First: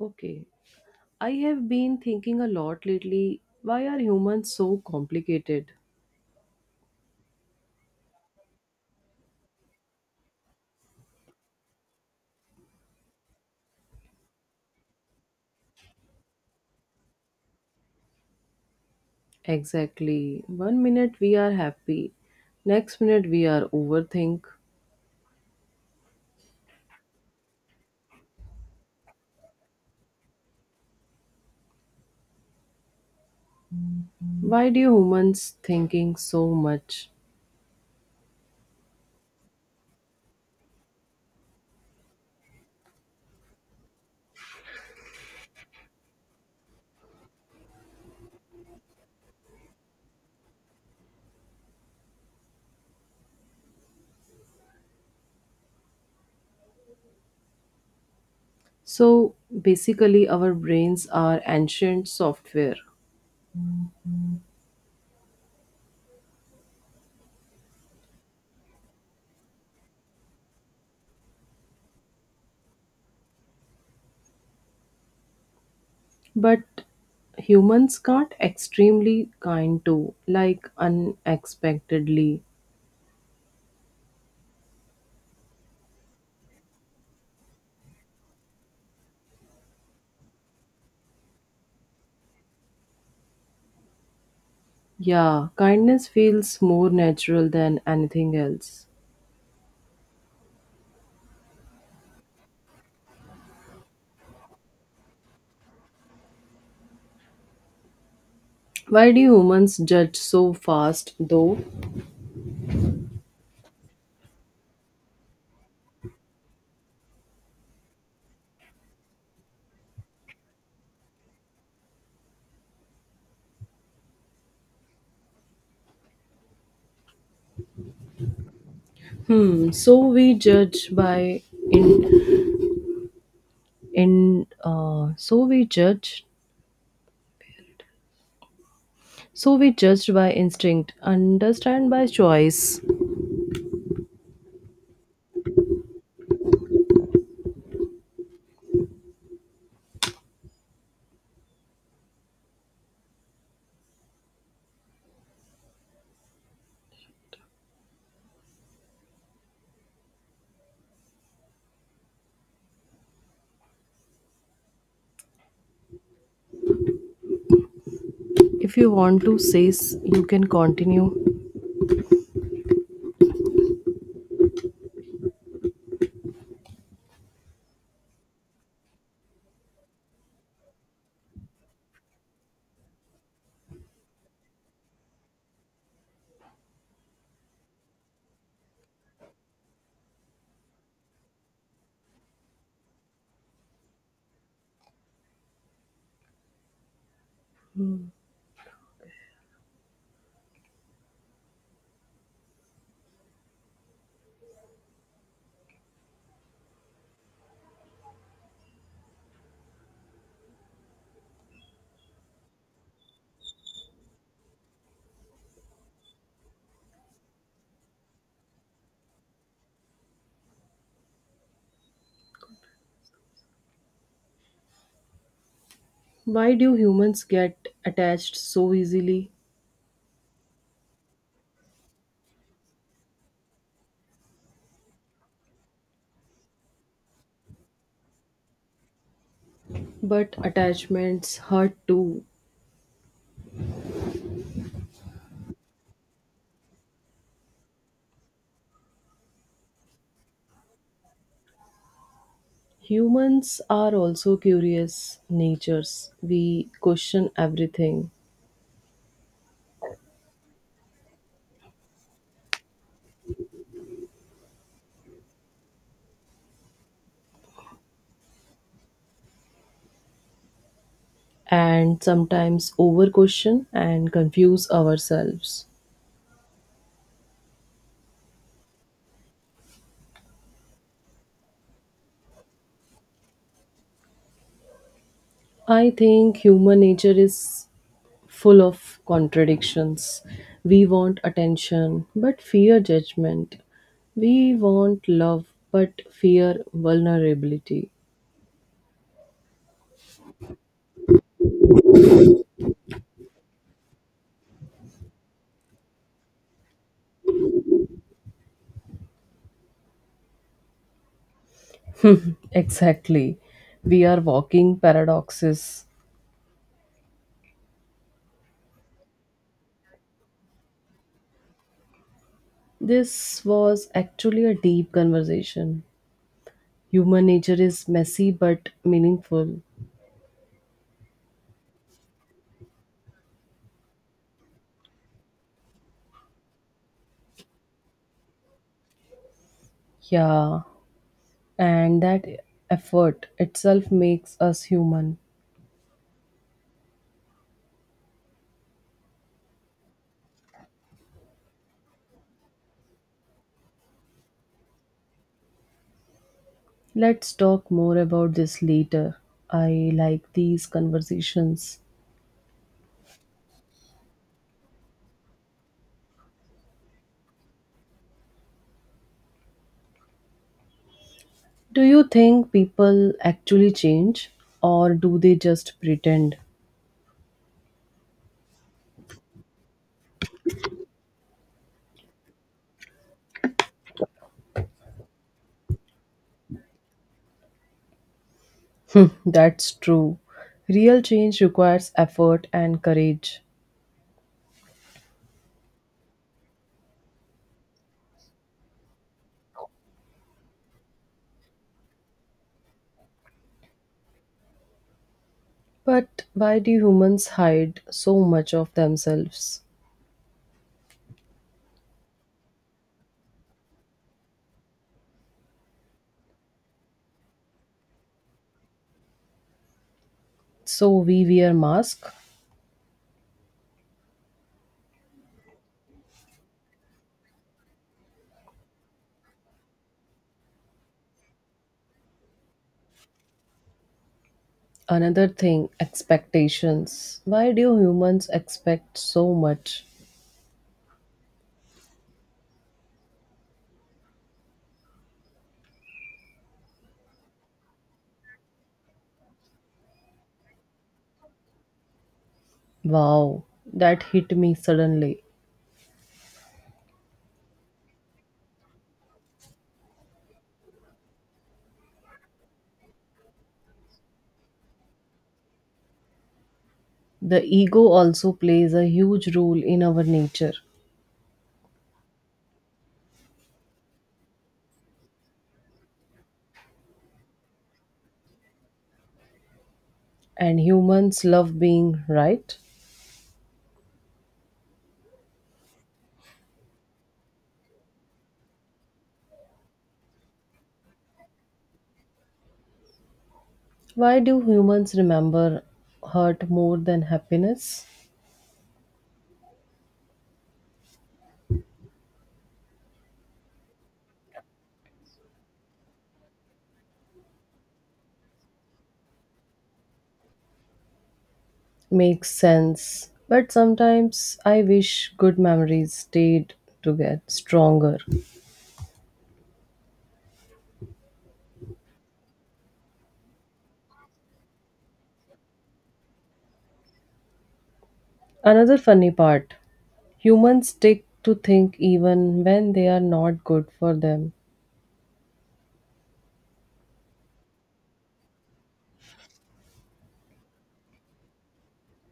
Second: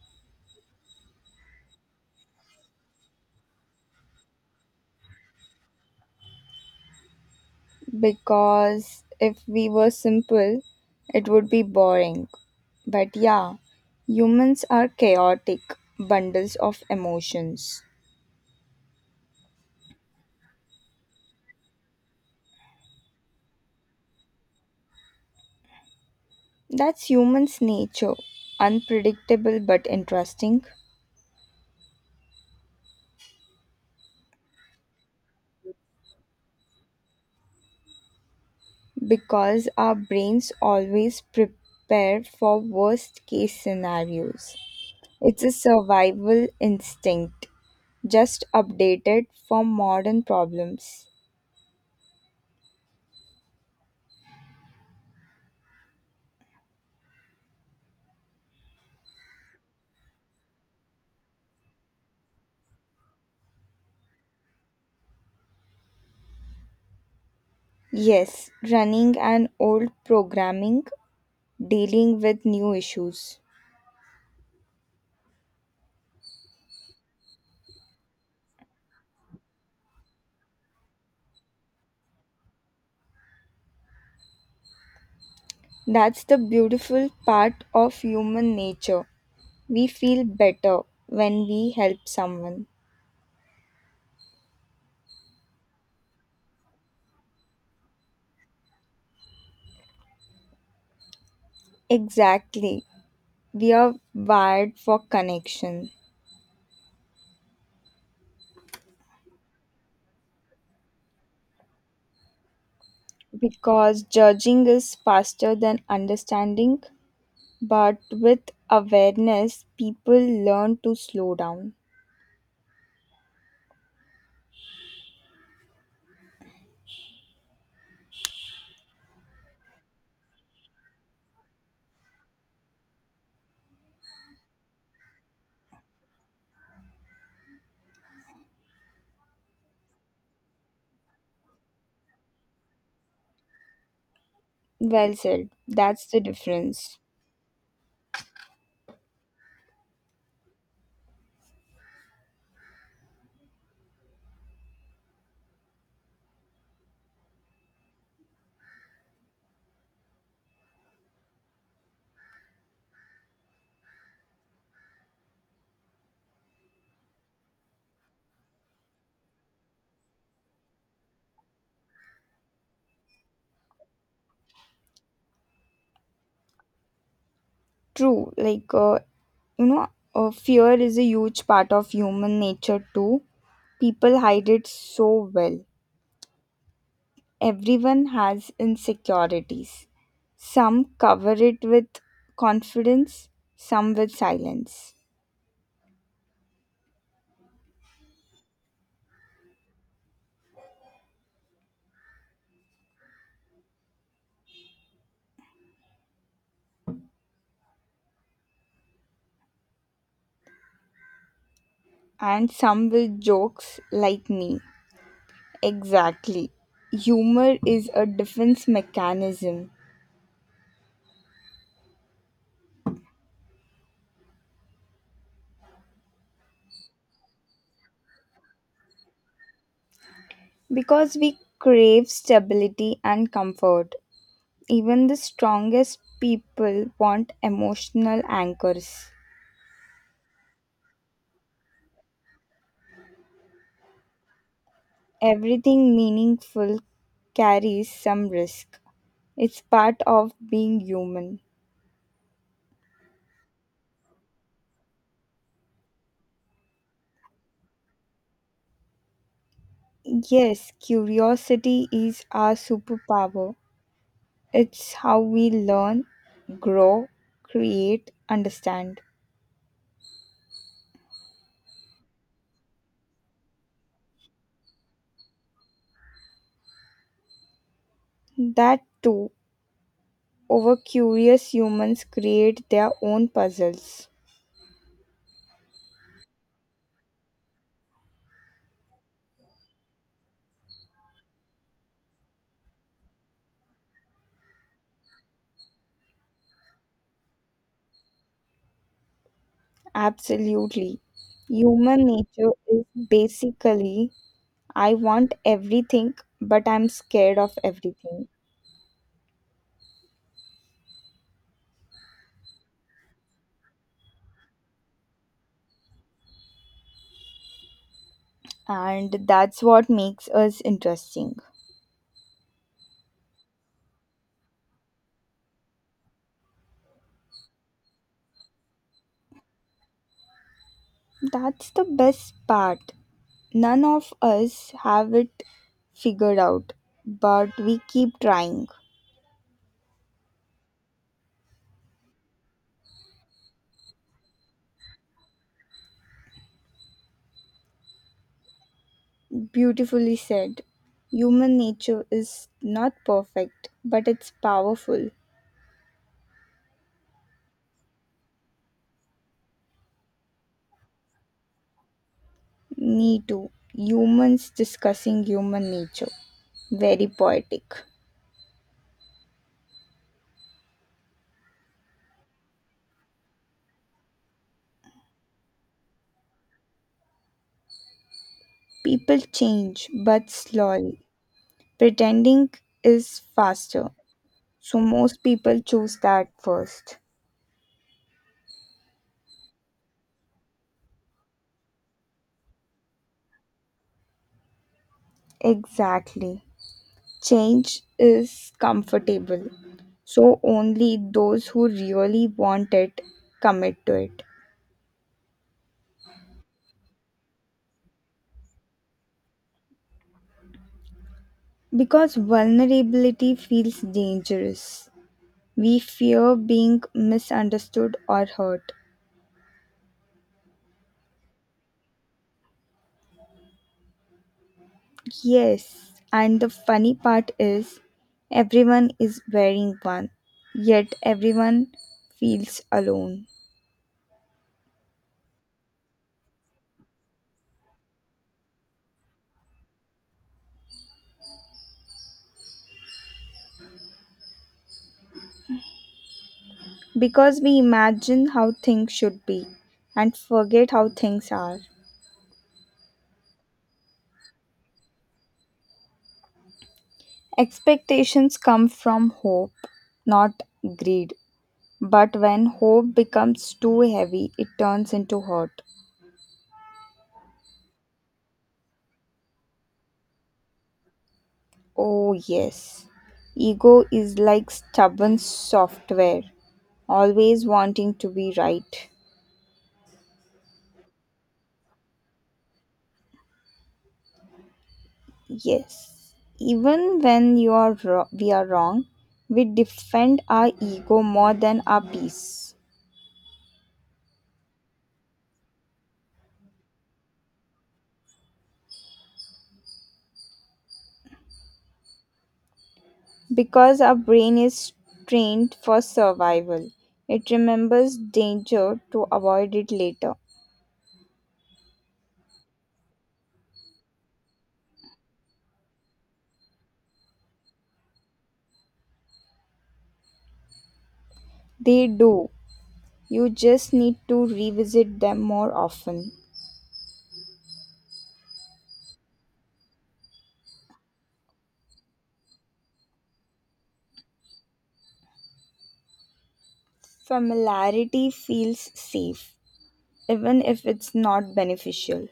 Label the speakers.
Speaker 1: Okay. I have been thinking a lot lately. Why are humans so complicated?
Speaker 2: Because if we were simple, it would be boring. But yeah, humans are chaotic bundles of emotions.
Speaker 1: Exactly. One minute we are happy, next minute we are overthink.
Speaker 2: That's humans' nature, unpredictable but interesting
Speaker 1: Why do humans thinking so much?
Speaker 2: because our brains always prepare for worst case scenarios. It's a survival instinct, just updated for modern problems.
Speaker 1: So basically our brains are ancient software.
Speaker 2: Yes, running an old programming dealing with new issues.
Speaker 1: But humans can't extremely kind too, like unexpectedly.
Speaker 2: That's the beautiful part of human nature. We feel better when we help someone.
Speaker 1: Yeah, kindness feels more natural than anything else.
Speaker 2: Exactly. We are wired for connection
Speaker 1: Why do humans judge so fast, though?
Speaker 2: because judging is faster than understanding, but with awareness, people learn to slow down.
Speaker 1: Hmm. So we judge by in in so we judge so we judged by instinct, understand by choice.
Speaker 2: Well said. That's the difference.
Speaker 1: If you want to say, you can continue.
Speaker 2: True. You know, fear is a huge part of human nature too. People hide it so well. Everyone has insecurities. Some cover it with confidence, some with silence, and some with jokes like me. Exactly. Humor is a defense mechanism
Speaker 1: Why do humans get attached so easily?
Speaker 2: because we crave stability and comfort. Even the strongest people want emotional anchors.
Speaker 1: But attachments hurt too.
Speaker 2: Everything meaningful carries some risk. It's part of being human.
Speaker 1: Humans are also curious natures. We question everything
Speaker 2: Yes, curiosity is our superpower. It's how we learn, grow, create, understand.
Speaker 1: and sometimes over question and confuse ourselves.
Speaker 2: That too, over curious humans create their own puzzles.
Speaker 1: I think human nature is full of contradictions. We want attention but fear judgment. We want love but fear vulnerability.
Speaker 2: Absolutely. Human nature is basically I want everything, but I'm scared of everything.
Speaker 1: Exactly. We are walking paradoxes.
Speaker 2: And that's what makes us interesting.
Speaker 1: This was actually a deep conversation. Human nature is messy but meaningful.
Speaker 2: That's the best part. None of us have it figured out, but we keep trying.
Speaker 1: Yeah. And that effort itself makes us human.
Speaker 2: Beautifully said. Human nature is not perfect, but it's powerful.
Speaker 1: Let's talk more about this later. I like these conversations.
Speaker 2: Me too. Humans discussing human nature. Very poetic.
Speaker 1: Do you think people actually change or do they just pretend?
Speaker 2: People change, but slowly. Pretending is faster, so most people choose that first.
Speaker 1: That's true. Real change requires effort and courage.
Speaker 2: Exactly. Change is comfortable, so only those who really want it commit to it.
Speaker 1: But why do humans hide so much of themselves?
Speaker 2: Because vulnerability feels dangerous. We fear being misunderstood or hurt.
Speaker 1: So we wear masks.
Speaker 2: Yes, and the funny part is everyone is wearing one, yet everyone feels alone.
Speaker 1: Another thing, expectations. Why do humans expect so much?
Speaker 2: Because we imagine how things should be and forget how things are.
Speaker 1: Wow, that hit me suddenly.
Speaker 2: Expectations come from hope, not greed. But when hope becomes too heavy, it turns into hurt.
Speaker 1: The ego also plays a huge role in our nature,
Speaker 2: Oh, yes. Ego is like stubborn software, always wanting to be right.
Speaker 1: and humans love being right.
Speaker 2: Yes. Even when we are wrong, we defend our ego more than our peace.
Speaker 1: Why do humans remember hurt more than happiness?
Speaker 2: Because our brain is trained for survival, it remembers danger to avoid it later.
Speaker 1: Makes sense, but sometimes I wish good memories stayed to get stronger.
Speaker 2: They do. You just need to revisit them more often.
Speaker 1: Another funny part humans stick to think even when they are not good for them.
Speaker 2: Familiarity feels safe, even if it's not beneficial.